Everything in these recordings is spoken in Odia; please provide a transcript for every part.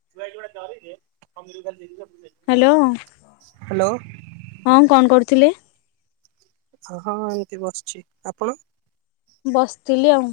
[unintelligible] ହାଲୋ ହ୍ୟାଲୋ ହଁ କଣ କରୁଥିଲେ? ହଁ ହଁ ଏଇଠି ବସିଛି। ଆପଣ? ବସିଥିଲି ଆଉ।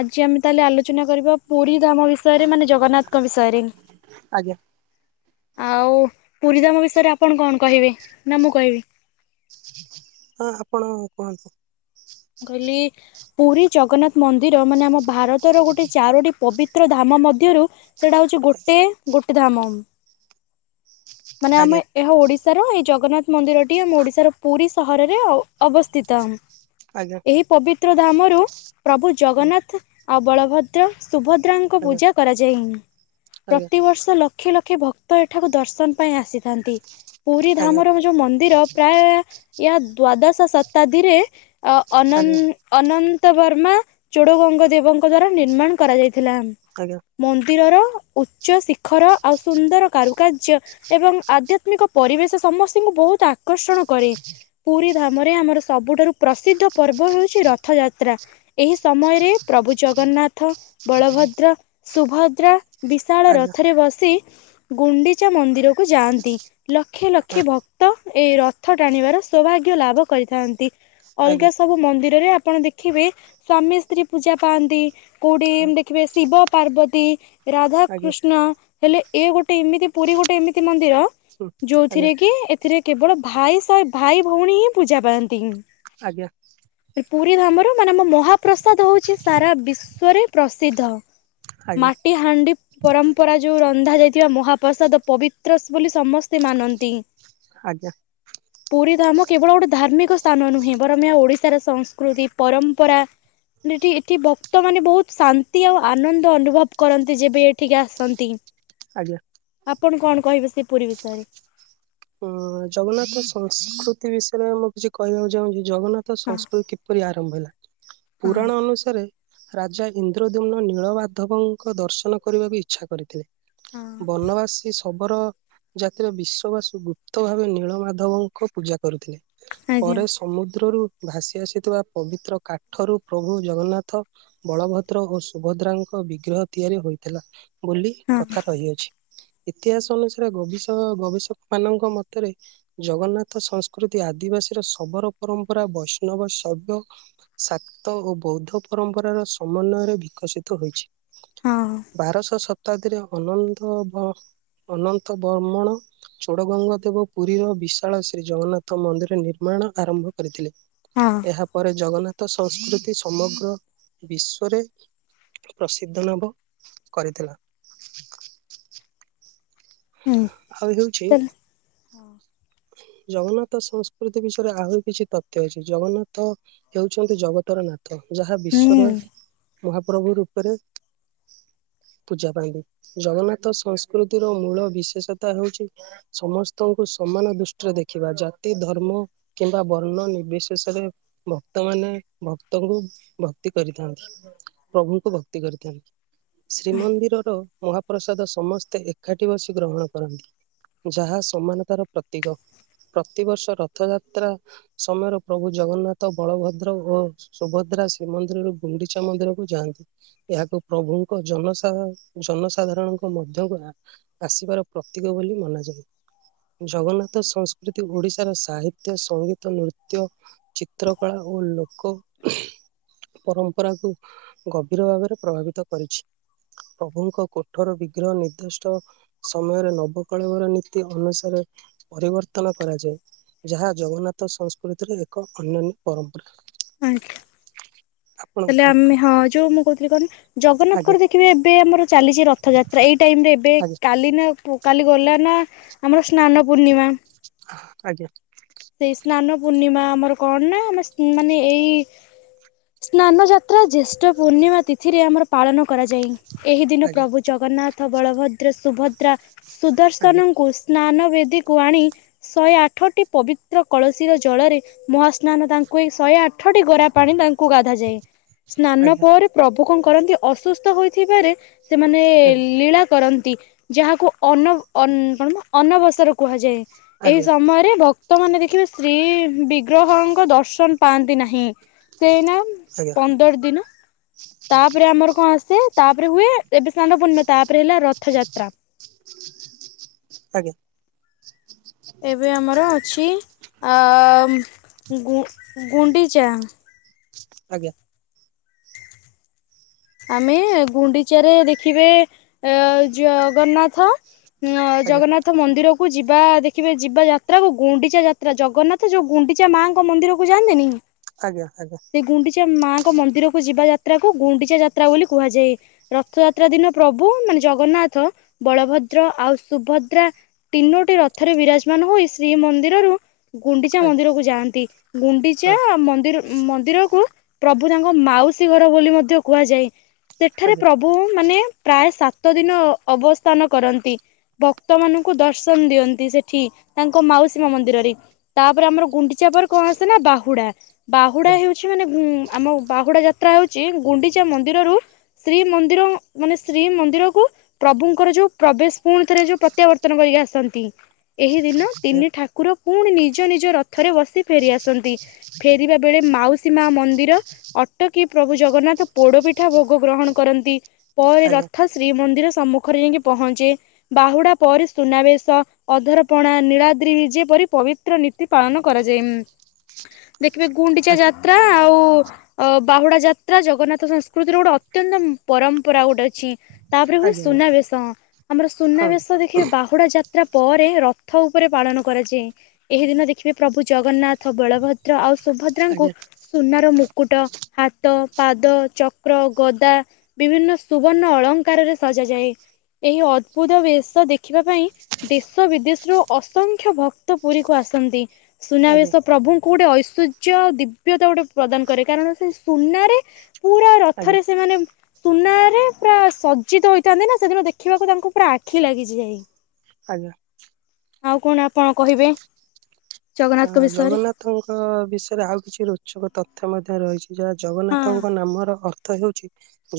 ଆଜି ଆମେ ତାହଲେ ଆଲୋଚନା କରିବା ପୁରି ଧାମ ବିଷୟରେ ମାନେ ଜଗନ୍ନାଥଙ୍କ ବିଷୟରେ। ଆଜ୍ଞା ଆଉ ପୁରି ଧାମ ବିଷୟରେ ଆପଣ କଣ କହିବେ ନା ମୁଁ କହିବି। [inaudible] ହଁ ଆପଣ କୁହନ୍ତୁ? ମୁଁ କହିଲି ପୁରି ଜଗନ୍ନାଥ ମନ୍ଦିର ମାନେ ଆମ ଭାରତର ଗୋଟେ ଚାରୋଟି ପବିତ୍ର ଧାମ ମଧ୍ୟରୁ ସେଇଟା ହୋଉଚି ଆଜ୍ଞା ଗୋଟେ ଗୋଟେ ଧାମ। ମାନେ ଆମେ ଏହା ଓଡିଶାର ଏଇ ଜଗନ୍ନାଥ ମନ୍ଦିରଟି ଆମ ଓଡିଶାର ପୁରି ସହରରେ ଅ-ଅବସ୍ଥିତ। ଆଜ୍ଞା। ଏହି ପବିତ୍ର ଧାମରୁ ପ୍ରଭୁ ହଁ ଜଗନ୍ନାଥ୍ ଆଉ ବଳ ଭଦ୍ର ସୁଭଦ୍ରାଙ୍କୁ ଆଜ୍ଞା ପୂଜା କରାଯାଏଁ। ଆଜ୍ଞା ପ୍ରତିବର୍ଷ ଲ କ୍ଷେ ଲକ୍ଷେ ଭକ୍ତ ଏଠାକୁ ଦର୍ଶନ ପାଇଁ ଆସିି ଥାନ୍ତି ପୁରି ଆଜ୍ଞା ଧାମର ଏ ଯୋଉ ମନ୍ଦିର ପ୍ରାୟେ ଏହା ଦ୍ଵାଦଶ ଶତାବ୍ଦୀରେ ଅ-ଅ ଆଜ୍ଞା ଅନନ୍ତ ବର୍ମା ଚୋଡଗଙ୍ଗ ଦେବଙ୍କ ଦ୍ଵାରା ନିର୍ମାଣ କରାଯାଇଥିଲା। ଆଜ୍ଞା ମନ୍ଦିରର ଉଚ୍ଚ ଶିଖର ଆଉ ସୁନ୍ଦର କାରୁକାର୍ଯ୍ୟ ଏବଂ ଆଧ୍ୟାତ୍ମିକ ପରିବେଶ ସମସ୍ତଙ୍କୁ ବୋହୁତ ଆକର୍ଷଣ କରେ। ପୁରି ଧାମରେ ଆମର ସବୁଠାରୁ ପ୍ରସିଦ୍ଧ ପର୍ବ ହଉଛି ରଥଯାତ୍ରା। ଏହି ସମୟରେ ପ୍ରଭୁ ଜଗନ୍ନାଥ ବଳଭଦ୍ର ସୁଭଦ୍ରା ବିଶାଳ ଆଜ୍ଞା ରଥରେ ବସି ଗୁଣ୍ଡିଚା ମନ୍ଦିର କୁ ଯାଆନ୍ତି ଲକ୍ଷ ହଁ ଲକ୍ଷ ଭକ ତ ଏହି ରଥ ଟାଣିବାର ସୌଭାଗ୍ୟ ଲାଭ କରିଥାନ୍ତି। ଅଲଗା ଆଜ୍ଞା ସବୁ ମନ୍ଦିରରେ ଆପଣ ଦେଖିବେ ସ୍ଵାମୀ ସ୍ତ୍ରୀ ପୂଜା ପାଆନ୍ତି। କୋଉଠି ହଁ ଦେଖିବେ ଶିବ ପାର୍ବତୀ ଆଜ୍ଞା ରାଧାକୃଷ୍ଣ ହେଲେ ଏ ଗୋଟେ ଏମିତି ପୁରୀ ଗୋଟେ ଏମିତି ମନ୍ଦିର ହୁଁ ଆଜ୍ଞା ଯୋଉଥିରେ କି ଏଥିରେ କେବଳ ଭାଇ ସହ ଭାଇ ଭଉଣୀ ହିଁ ପୂଜା ପାଆନ୍ତି। ଆଜ୍ଞା। ପୁରୀ ଧାମର ମାନେ ଆମ ମହାପ୍ରସାଦ ହଉଛି ସାରା ବିଶ୍ଵରେ ପ୍ରସିଦ୍ଧ। ଆଜ୍ଞା ମାଟି ହାଣ୍ଡି ପରମ୍ପରା ଯୋଉ ରନ୍ଧା ଯାଇଥିବା ମହାପ୍ରସାଦ ପବି ତ ବୋଲି ସମସ୍ତେ ମାନନ୍ତି। ଆଜ୍ଞା। ପୁରୀ ଧାମ କେବଳ ଗୋଟେ ଧାର୍ମିକ ସ୍ଥାନ ନୁହେଁ ବରଂ ଏହା ଓଡିଶାର ସଂସ୍କୃତି ପରମ୍ପରା। ମାନେ ଏଠି ଏଠି ଭକ୍ତମାନେ ବହୁତ ଶାନ୍ତି ଆଉ ଆନନ୍ଦ ଅନୁଭବ କରନ୍ତି ଯେବେ ଏଠିକି ଆସନ୍ତି। ଆଜ୍ଞା। ଆପଣ କଣ କହିବେ ସେ ପୁରୀ ବିଷୟରେ? ଉଁ ଜଗନ୍ନାଥ ସଂସ୍କୃତି ବିଷୟରେ ମୁଁ କିଛି କହିବାକୁ ଚାହୁଁଛି। ଜଗନ୍ନାଥ ହଁ ସଂସ୍କୃତି କିପରି ଆରମ୍ଭ ହେଲା ହଁ ପୁରାଣ ଅନୁସାରେ ରାଜା ଇନ୍ଦ୍ରଦ୍ୟୁମ୍ନ ନୀଳବାଧବଙ୍କ ଦର୍ଶନ କରିବାକୁ ଇଚ୍ଛା କରିଥିଲେ। ହଁ ବନବାସୀ ସବର ଜାତିର ବିଶ ବାସି ଗୁପ୍ତ ଭାବେ ନୀଳମାଧବଙ୍କୁ ପୂଜା କରୁଥିଲେ ଆଜ୍ଞା ପରେ ସ୍ ସମୁଦ୍ରରୁ ଭାସି ଆସିଥିବା ପବିତ୍ର କାଠରୁ ପ୍ରଭୁ ଜଗନ୍ନାଥ। ବଳଭଦ୍ର ଓ ସୁଭଦ୍ରାଙ୍କ ବିଗ୍ରହ ତିଆରି ହୋଇଥିଲା। ବୋଲି ହଁ କଥା ରହିଅଛି ଇତିହାସ ଅନୁସାରେ ଗବିଶକ ଗବେଷକ ମାନଙ୍କ ମତରେ ଜଗନ୍ନାଥ ସଂସ୍କୃତି ଆଦିବାସୀର ଶବର ପରମ୍ପରା ବୈଷ୍ଣବ ଶବ୍ୟ ସାତ ଓ ବୌଦ୍ଧ ପରମ୍ପରାର ସମନ୍ୱୟରେ ବିକଶିତ ହୋଇଛି। ହଁ ବାରଶହ ଶତାବ୍ଦୀରେ ଅନନ୍ତ ଅ ଅନନ୍ତ ବର୍ମଣ ଚୋଡଗଙ୍ଗା ଦେବ ପୁରୀର ବିଶାଳ ଶ୍ରୀ ଜଗନ୍ନାଥ ମନ୍ଦିର ନିର୍ମାଣ ଆରମ୍ଭ କରିଥିଲେ। ହଁ। ଏହାପରେ ଜଗନ୍ନାଥ ସଂସ୍କୃତି ସମଗ୍ର ବିଶ୍ୱରେ ପ୍ରସିଦ୍ଧ ଲାଭ କରିଥିଲା। ହୁଁ ଆଉ ହେଉଛି ତାହେଲେ ଜଗନ୍ନାଥ ସଂସ୍କୃତି ବିଷୟରେ ଆହୁରି କିଛି ତଥ୍ୟ ଅଛି ଜଗନ୍ନାଥ ହେଉଛନ୍ତି ଜଗତର ନାଥ ଯାହା ବିଶ୍ୱର ହୁଁ ମହାପ୍ରଭୁ ରୂପରେ ପୂଜା ପାଆନ୍ତି ଜଗନ୍ନାଥ ସଂସ୍କୃତିର ମୂଳ ବିଶେଷତା ହଉଛି ସମସ୍ତଙ୍କୁ ସମାନ ଦୁ ଷ୍ଠିରେ ଦେଖିବା ଜାତି ଧର୍ମ କିମ୍ବା ବର୍ଣ୍ଣ ନିର୍ବିଶେଷରେ ଭକ୍ତ ମାନେ ଭକ୍ତଙ୍କୁ ଭକ୍ତି କରିଥାନ୍ତି। ପ୍ରଭୁଙ୍କୁ ଭକ୍ତି କରିଥାନ୍ତି ଶ୍ରୀମନ୍ଦିରର ମହା ପ୍ରସାଦ ସମସ୍ତେ ଏକାଠି ବସି ଗ୍ରହଣ କରନ୍ତି ଯାହା ସମାନତାର ପ୍ର ତିକ ପ୍ରତିବର୍ଷ ରଥଯାତ୍ରା ସମୟରେ ପ୍ରଭୁ ଜଗନ୍ନାଥ ବଳଭଦ୍ର ଓ ସୁଭଦ୍ରା ଶ୍ରୀମନ୍ଦିରରୁ ଗୁଣ୍ଡିଚା ମନ୍ଦିରକୁ ଯାଆନ୍ତି। ଏହାକୁ ପ୍ରଭୁଙ୍କ ଜନସାଧା ଜନସାଧାରଣଙ୍କ ମଧ୍ୟକୁୁ ଆ ଆସିବାର ପ୍ରତୀକ ବୋଲି ମନାଯାଏ। ଜଗନ୍ନା ଥ ସଂସ୍କୃତି ଓଡ଼ିଶାର ସାହିତ୍ୟ, ସଙ୍ଗୀତ, ନୃତ୍ୟ ଚିତ୍ରକଳା ଓ ଲୋକ ପରମ୍ପରାକୁ ଗଭୀର ଭାବରେ ପ୍ରଭାବିତ କରିଛି। ପ୍ରଭୁଙ୍କ କୋଠର ବିଗ୍ରହ ନିର୍ଦ୍ଦିଷ୍ଟ ସମୟରେ ନବକଳେବର ନୀତି ଅନୁସାରେ ପରିବର୍ତ୍ତନ କରାଯାଏ ଯାହା ଜଗନ୍ନାଥ ସଂସ୍କୃତିର ଏକ ଅନ୍ୟାନ୍ୟ ପରମ୍ପରା। ଆଜ୍ଞା ଆପଣ ତାହେଲେ କୁହନ୍ତୁ? ଆମେ ହଁ ଯୋଉ ମୁଁ କହୁଥିଲି କଣ ଆଜ୍ଞା ଜଗନ୍ନାଥଙ୍କର ଦେଖିବେ ଏବେ ଆମର ଚାଲିଛି ରଥଯାତ୍ରା ଏଇ ଟାଇମ୍ ରେ ଏବେ ଆଜ୍ଞା କାଲି ନା ପୁ-କାଲି ଗଲେ ନା ଆମର ସ୍ନାନ ପୂର୍ଣ୍ଣିମା। ଆଜ୍ଞା। ସେଇ ସ୍ନାନ ପୂର୍ଣ୍ଣିମା ଆମର କଣ ନା ଆମେ ଉଁ, ମାନେ ଏଇ ସ୍ନାନ ଯାତ୍ରା ଜ୍ୟେଷ୍ଠ ପୂର୍ଣ୍ଣିମା ତିଥିରେ ଆମର ପାଳନ କରାଯାଏ। ଏହି ଦିନ ଆଜ୍ଞା ପ୍ରଭୁ ଜଗନ୍ନାଥ ବଳଭଦ୍ର ସୁଭଦ୍ରା ଆଜ୍ଞା ସୁଦର୍ଶନଙ୍କୁ ସ୍ନାନ ବେଦୀକୁ ଆଣି ଶଏ ଆଠଟି ପବି ତ୍ର କଳସୀର ଜଳରେ ମହାସ୍ନାନ ତାଙ୍କୁ ଏଇ ଶଏ ଆଠଟି ଗରା ପାଣି ତାଙ୍କୁ ଗାଧାଯାଏ। ସ୍ନାନ ଆଜ୍ଞା। ପରେ ପ୍ରଭୁ କଣ କରନ୍ତି ଅସୁସ୍ଥ ହୋଇଥିବାରେ ସେମାନେ ଆଜ୍ଞା ଲୀଳା କରନ୍ତି। ଯାହାକୁ ଅନ- ଅନଁ-କଣ ନା ଅନବସର କୁହାଯାଏ। ଏହି ଆଜ୍ଞା ସମୟରେ ଭ କ୍ତ ମାନେ ଦେଖିବେ ଶ୍ରୀ ବିଗ୍ରହଙ୍କ ଦର୍ଶନ ପାଆନ୍ତି ନାହିଁ। ସେ ଏଇନା ଉଁ, ପନ୍ଦର ଦିନ ତାପରେ ଆମର କଣ ଆସେ ତାପରେ ହୁଏ ଏବେ ସ୍ନାନ ପୂର୍ଣ୍ଣିମା ତାପରେ ହେଲା ରଥଯାତ୍ରା। ଆଜ୍ଞା। ଏବେ ଆମର ଅଛି ଆ, ଉଁ, ଗୁ- ଗୁଣ୍ଡିଚା। ଆଜ୍ଞା। ଆମେ ଗୁଣ୍ଡିଚାରେ ଦେଖିବେ ଅ, ଜଗନ୍ନାଥ ହଁ ଜଗନ୍ନାଥ ମନ୍ଦିର କୁ ଯିବା ଦେଖିବେ ଯିବା ଯାତ୍ରା କୁ ଗୁଣ୍ଡିଚା ଯାତ୍ରା ଜଗନ୍ନାଥ ଯୋଉ ଗୁଣ୍ଡି ଚା ମାଙ୍କ ମନ୍ଦିରକୁ ଯାଆନ୍ତେନି। ଆଜ୍ଞା, ଆଜ୍ଞା। ଗୁଣ୍ଡିଚା ମାଆଙ୍କ ମନ୍ଦିରକୁ ଯିବା ଯାତ୍ରା କୁ ଗୁଣ୍ଡିଚା ଯାତ୍ରା ବୋଲି କୁହାଯାଏ। ରଥଯାତ୍ରା ଦିନ ପ୍ରଭୁ ମାନେ ଜଗନ୍ନାଥ ବଳଭଦ୍ର ଆଉ ସୁଭଦ୍ରା ତିନୋଟି ରଥରେ ବିରାଜମାନ ହୋଇ ଶ୍ରୀମନ୍ଦିରରୁ ଗୁଣ୍ଡିଚା ମନ୍ଦିରକୁ ଯାଆନ୍ତି। ଗୁଣ୍ଡିଚା ହଁ ମନ୍ଦିର ମନ୍ଦିରକୁ ପ୍ରଭୁ ତାଙ୍କ ମାଉସୀ ଘର ବୋଲି ମଧ୍ୟ କୁହାଯାଏ। ସେଠାରେ ଆଜ୍ଞା। ପ୍ରଭୁ ମାନେ ପ୍ରାୟ ସାତ ଦିନ ଅବସ୍ଥାନ କରନ୍ତି। ଭକ୍ତ ମାନଙ୍କୁ ଦର୍ଶନ ଦିଅନ୍ତି ସେଠି ତାଙ୍କ ମାଉସୀ ମା ମନ୍ଦିରରେ। ତାପରେ ଆମର ଗୁଣ୍ଡିଚା ପରେ କଣ ଆସେ ନା ବାହୁଡା। ବାହୁଡା ଆଜ୍ଞା ହେଉଛି ମାନେ ଗୁଁ, ଆମ ବାହୁଡା ଯାତ୍ରା ହଉଛି ଗୁଣ୍ଡିଚା ମନ୍ ଦିରରୁ ଶ୍ରୀମନ୍ଦିର ମାନେ ଶ୍ରୀମନ୍ଦିରକୁ ପ୍ରଭୁଙ୍କର ଯୋଉ ପ୍ରବେଶ ପୁଣି ଥରେ ଯୋଉ ପ୍ରତ୍ୟାବର୍ତ୍ତନ କରିକି ଆସନ୍ତି। ଏହି ଦିନ ତିନି ଠାକୁର ପୁଣି ନିଜ ନିଜ ରଥରେ ବସି ଫେରିଆସନ୍ତି। ଫେରିବା ବେଳେ ମାଉସୀ ମା ମନ୍ଦିର ଅଟକି ପ୍ରଭୁ ଜଗନ୍ନାଥ ପୋଡପି ଠା ଭୋଗ ଗ୍ରହଣ କରନ୍ତି। ପରେ ରଥ ଶ୍ରୀ ମନ୍ଦିର ସମ୍ମୁଖରେ ଯାଇକି ପହଞ୍ଚେ। ବାହୁଡା ପରି ସୁନାବେଶ ଅଧରପଣା ନୀଳାଦ୍ରି ବିଜେପରି ପବି ନୀତି ପାଳନ କରାଯାଇ ହ [inaudible] ଦେଖିବେ ଗୁଣ୍ଡିଚା ଯାତ୍ରା ଆଉ ବାହୁଡା ଯାତ୍ରା ଜଗନ୍ନାଥ ସଂସ୍ ସଂସ୍କୃତିର ଗୋଟେ ଅତ୍ୟନ୍ତ ପରମ୍ପରା ଗୋଟେ ଅଛି। ତାପରେ ହୁଏ ଆଜ୍ଞା ଆଜ୍ଞା ଆଜ୍ଞା ଆଜ୍ଞା ହଁ ସୁନାବେଶ ଆମର ସୁନାବେଶଦେ ଦେଖେ ବାହୁଡା ଯାତ୍ରା ପରେ ରଥ ଉପରେ ପାଳନ କରାଯାଏ ଏହି ଦିନ ଦେଖିବେ ପ୍ରଭୁ ଜଗନ୍ନାଥ ରଥ ବଳଭଦ୍ର ଆଉ ସୁଭଦ୍ରାଙ୍କୁ ଆଜ୍ଞା ସୁନାର ମୁକୁଟ ହାତ ପାଦ ଚ ଚକ୍ର ଗଦା ବିଭିନ୍ନ ସୁବର୍ଣ୍ଣ ଅଳଙ୍କାରରେ ସଜାାଯାଏ। ଏହି ଅଦ୍ଭୁତ ବେଶ ଦେଖିବା ପାଇଁ ଦେଶ ବିଦେଶରୁ ଅସଂଖ୍ୟ ଭକ୍ତ ପୁରୀକୁ ଆସନ୍ତି ସୁନାବେଶ ପ୍ରଭୁ କଉ ଗୋଟେ ଐଶ୍ୱର୍ଯ୍ୟ ଦିବ୍ୟତା ଗୋଟେ ପ୍ରଦାନ କରେ କାରଣ ସେ ସୁନାରେ ପୁରା ଆଜ୍ଞା ଆଜ୍ଞା ଥରେ ସେମାନେ ସୁନାରେ ପୁରା ସଜିତ ହୋଇଥାନ୍ତି ନା ସେଦିନ ଦେଖିବାକୁ ତାଙ୍କୁ ପୁରା ଆଖି ଲାଗିଛି ଯାଇ। ଆଜ୍ଞା। ଆଉ କଣ ଆପଣ କହିବେ? ହଁ ଜଗନ୍ନାଥଙ୍କ ବିଷୟରେ ଜଗନ୍ନାଥଙ୍କ ବିଷୟରେ ଆଉ କିଛି ରୋଚକ ତଥ୍ୟ ମଧ୍ୟ ରହିଛି। ଯାହା ହଁ। ଜଗନ୍ନାଥଙ୍କ ନାମର ଅର୍ଥ ହେଉଛି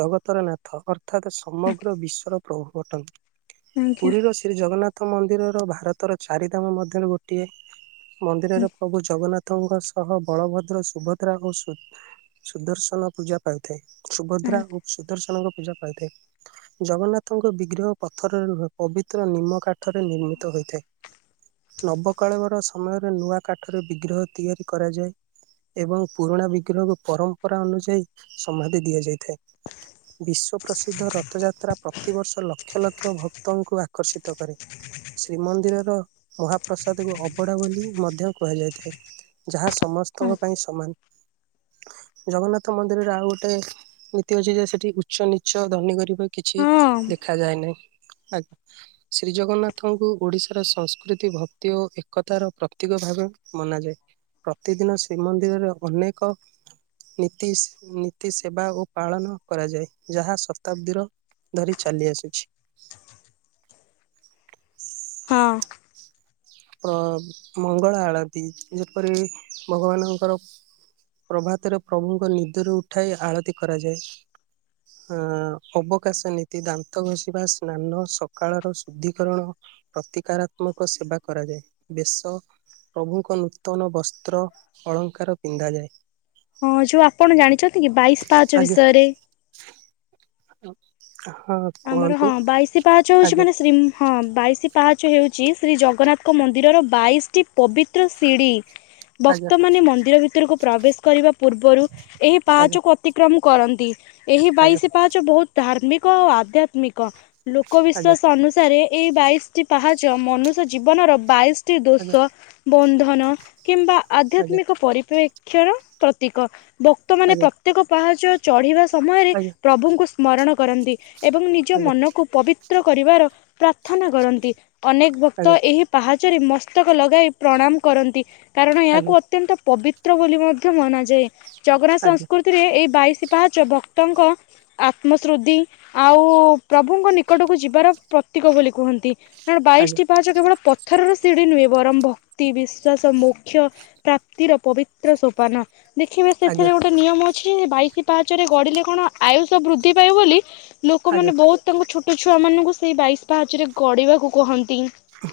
ଜଗତର ନାଥ ଅର୍ ଅର୍ଥାତ ସମଗ୍ର ବିଶ୍ୱର ପ୍ରଭୁଅଟନ୍ତି ଆଜ୍ଞା ପୁରୀର ଶ୍ରୀଜଗନ୍ନାଥ ମନ୍ଦିରର ଭାରତର ଚାରିଧାମ ମଧ୍ୟରେ ଗୋଟିଏ। ମନ୍ଦିରରେ ପ୍ରଭୁ ଜଗନ୍ନାଥ ଙ୍କ ସହ ବଳଭଦ୍ର ସୁଭଦ୍ରା ଓ ସୁ ସୁଦର୍ଶନ ପୂଜା ପାଇଥାଏ ସୁଭଦ୍ରା ଓ ସୁଦର୍ଶନଙ୍କ ପୂଜା ପାଇଥାଏ। ଜଗନ୍ନାଥଙ୍କ ବିଗ୍ରହ ପଥର ରୁହେ ପବିତ୍ର ନିମ୍ମକାଠରେ ନିର୍ମିତ ହୋଇଥାଏ। ନବକାଳବର ସମୟରେ ନୂଆ କାଠରେ ବିଗ୍ରହ ତିଆରି କରାଯାଏ। ଏବଂ ପୁରୁଣା ବିଗ୍ରହକୁ ପରମ୍ପରା ଅନୁଯାୟୀ ସମାଧି ଦିଆଯାଇଥାଏ। ବିଶ୍ଵ ପ୍ରସିଦ୍ଧ ରଥଯାତ୍ରାପ ପ୍ରତିବର୍ଷ ଲକ୍ଷ ଲକ୍ଷ ଭକ୍ତଙ୍କୁ ଆକର୍ଷିତ କରେ। ଶ୍ରୀମନ୍ଦିରର ମହାପ୍ରସାଦକୁ ଅ କପଡ଼ା ବୋଲି ମଧ୍ୟ କୁହାଯାଇଥାଏ ଯାହା ସମସ୍ତଙ୍କ ପାଇଁ ସମାନ। ଜଗନ୍ନାଥ ମନ୍ଦିରରେ ଆଉ ଗୋଟାଏ ନୀତି ଅଛି ଯେ ସେଠି ଉଚ୍ଚ ନିଚ ଧନୀ ଗରବା କିଛି ଦେଖାଯାଏ ନାହିଁ ଆଜ୍ଞା। ଶ୍ରୀ ଜଗନ୍ନାଥଙ୍କୁ ଓଡିଶାର ସଂସ୍କୃତି ଭକ୍ତି ଓ ଏକତାର ପ୍ରତୀକ ଭାବେ ମନାଯାଏ ପ୍ରତିଦିନ ଶ୍ରୀମନ୍ଦିରରେ ଅନେକ ନୀତି ନୀତି ସେବା ଓ ପାଳନ କରାଯାଏ ଯାହା ଶତାବ୍ଦୀର ଧରି ଚାଲି ଆସୁଛି। ହଁ। ପ୍ର ମଙ୍ଗଳା ଆଳତି ଯେପରି ଭଗବାନଙ୍କର ପ୍ରଭାତରେ ପ୍ରଭୁଙ୍କ ନିଦରୁ ଉଠାଇ ଆଳତି କରାଯାଏ। ଅବକାଶ ନୀତି ଦାନ୍ତ ଘଷିବା ସ୍ନାନ ସକାଳର ଶୁଦ୍ଧିକରଣ ପ୍ରତିକାରାତ୍ମକ ସେବା କରାଯାଏ ବେଶ ପ୍ରଭୁଙ୍କ ନୂତନ ବସ୍ତ୍ର ଅଳଙ୍କାର ପିନ୍ଧାଯାଏ। ହଁ ଯୋଉ ଆପଣ ଜାଣିଛନ୍ତି କି ବାଇଶ ପାହାଚ ଆଜ୍ଞା ବିଷୟରେ? ହଁ। ଆମର କୁହନ୍ତୁ ହଁ ବାଇଶି ପାହାଚ ହଉଛି ଆଜ୍ଞା ମାନେ ଶ୍ରୀ ହଁ ବାଇଶ ପାହାଚ ହେଉଛି ଶ୍ରୀ ଜଗନ୍ନାଥଙ୍କ ମନ୍ଦିରର ବାଇଶଟି ପବିତ୍ର ସିଢ଼ି। [inaudible] ଭକ୍ତମାନେ ମନ୍ଦିର ଭିତରକୁ ପ୍ରବେଶ କରିବା ପୂର୍ବରୁ ଏହି ଆଜ୍ଞା ପାଚ କୁ ଅତିକ୍ରମ କରନ୍ତି ଏହି ଆଜ୍ଞା ବାଇଶି ପାହାଚ ବହୁତ ଧାର୍ମିକ ଓ ଆଧ୍ୟାତ୍ମିକ। ଆଜ୍ଞା ଲୋକବିଶ୍ୱାସ ଅନୁସାରେ ଏଇ ବାଇଶଟି ପାହାଚ ମନୁଷ୍ୟ ଜୀବନର ବାଇଶ ଟି ଆଜ୍ଞା ଦୋଷ ବନ୍ଧନ କିମ୍ବା ଆଜ୍ଞା ଆଧ୍ୟାତ୍ମିକ ପରିପେ କ୍ଷର ପ୍ରତୀକ। ଭ ଭକ୍ତ ମାନେ ଆଜ୍ଞା ପ୍ରତ୍ୟେକ ପାହାଚ ଚଢିବା ସମୟରେ ଆଜ୍ଞା ପ୍ରଭୁଙ୍କୁ ସ୍ମରଣ କରନ୍ତି। ଏବଂ ନିଜ ଆଜ୍ଞା ମନକୁ ପବିତ୍ର କରିବାର ପ୍ରାର୍ଥନା କରନ୍ତି। ଅନେକ ଭକ୍ତ ଆଜ୍ଞା ଏହି ପାହାଚରେ ମସ୍ତକ ଲଗାଇ ପ୍ରଣାମ କରନ୍ତି। କାରଣ ଏହାକୁ ଆଜ୍ଞା ଅତ୍ୟନ୍ତ ପବିତ୍ର ବୋଲି ମଧ୍ୟ ମନାଯାଏ, ଜଗନ୍ନାଥ ଆଜ୍ଞା ସଂସ୍କୃତିରେ ଏଇ ବାଇଶି ପାହାଚ ଭକ୍ତ ଭକ୍ତ ଙ୍କ ଆତ୍ମଶ୍ରୁଦ୍ତି ଆଉ ପ୍ରଭୁଙ୍କ ନିକଟକୁ ଯିବାର ପ୍ରତୀକ ବୋଲି କୁହନ୍ତି। କାରଣ ଆଜ୍ଞା ବାଇଶଟି ପାହାଚ କେବଳ ପଥରର ସିଢ଼ି ନୁହେଁ ବରଂ ଭକ୍ତି ବିଶ୍ଵାସ ମୋକ୍ଷ୍ୟ ପ୍ରାପ୍ତିର ପବିତ୍ର ସୋପାନ। ଦେଖିବେ ଆଜ୍ଞା ସେଥିରେ ଗୋଟେ ନିୟମ ଅ କିଛି ବାଇଶି ପାଚରେ ଗଢିଲେ କଣ ଆୟୁଷ ବୃଦ୍ଧି ପାଇବ ବୋଲି। ଆଜ୍ଞା ଲୋକମାନେ ବହୁତ ତାଙ୍କ ଛୋଟ ଛୁଆ ମାନଙ୍କୁ ସେଇ ବାଇଶ ପାହାଚରେ ଗଡିବାକୁ କହନ୍ତି।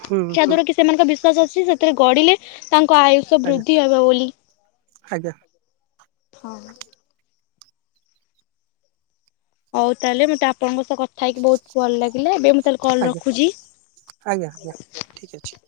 ହୁଁ, ହୁଁ। ଯାହାଦ୍ୱାରା କି ସେମାନଙ୍କ ବିଶ୍ଵାସ ଅଛି ସେଥିରେ ଗଢିଲେ ତାଙ୍କ ଆୟୁଷ ଆଜ୍ଞା ବୃଦ୍ଧି ହବ ବୋଲି। ଆଜ୍ଞା ହଁ। ହଉ ତାହେଲେ ମତେ ଆପଣଙ୍କ ସହ କଥା ହେଇକି ବହୁତ ଭଲ ଲାଗିଲା ଏବେ ମୁଁ ତାହେଲେ କଲ୍ ଆଜ୍ଞା ରଖୁଛି। ଆଜ୍ଞା, ଆଜ୍ଞା ଠିକ ଅଛି।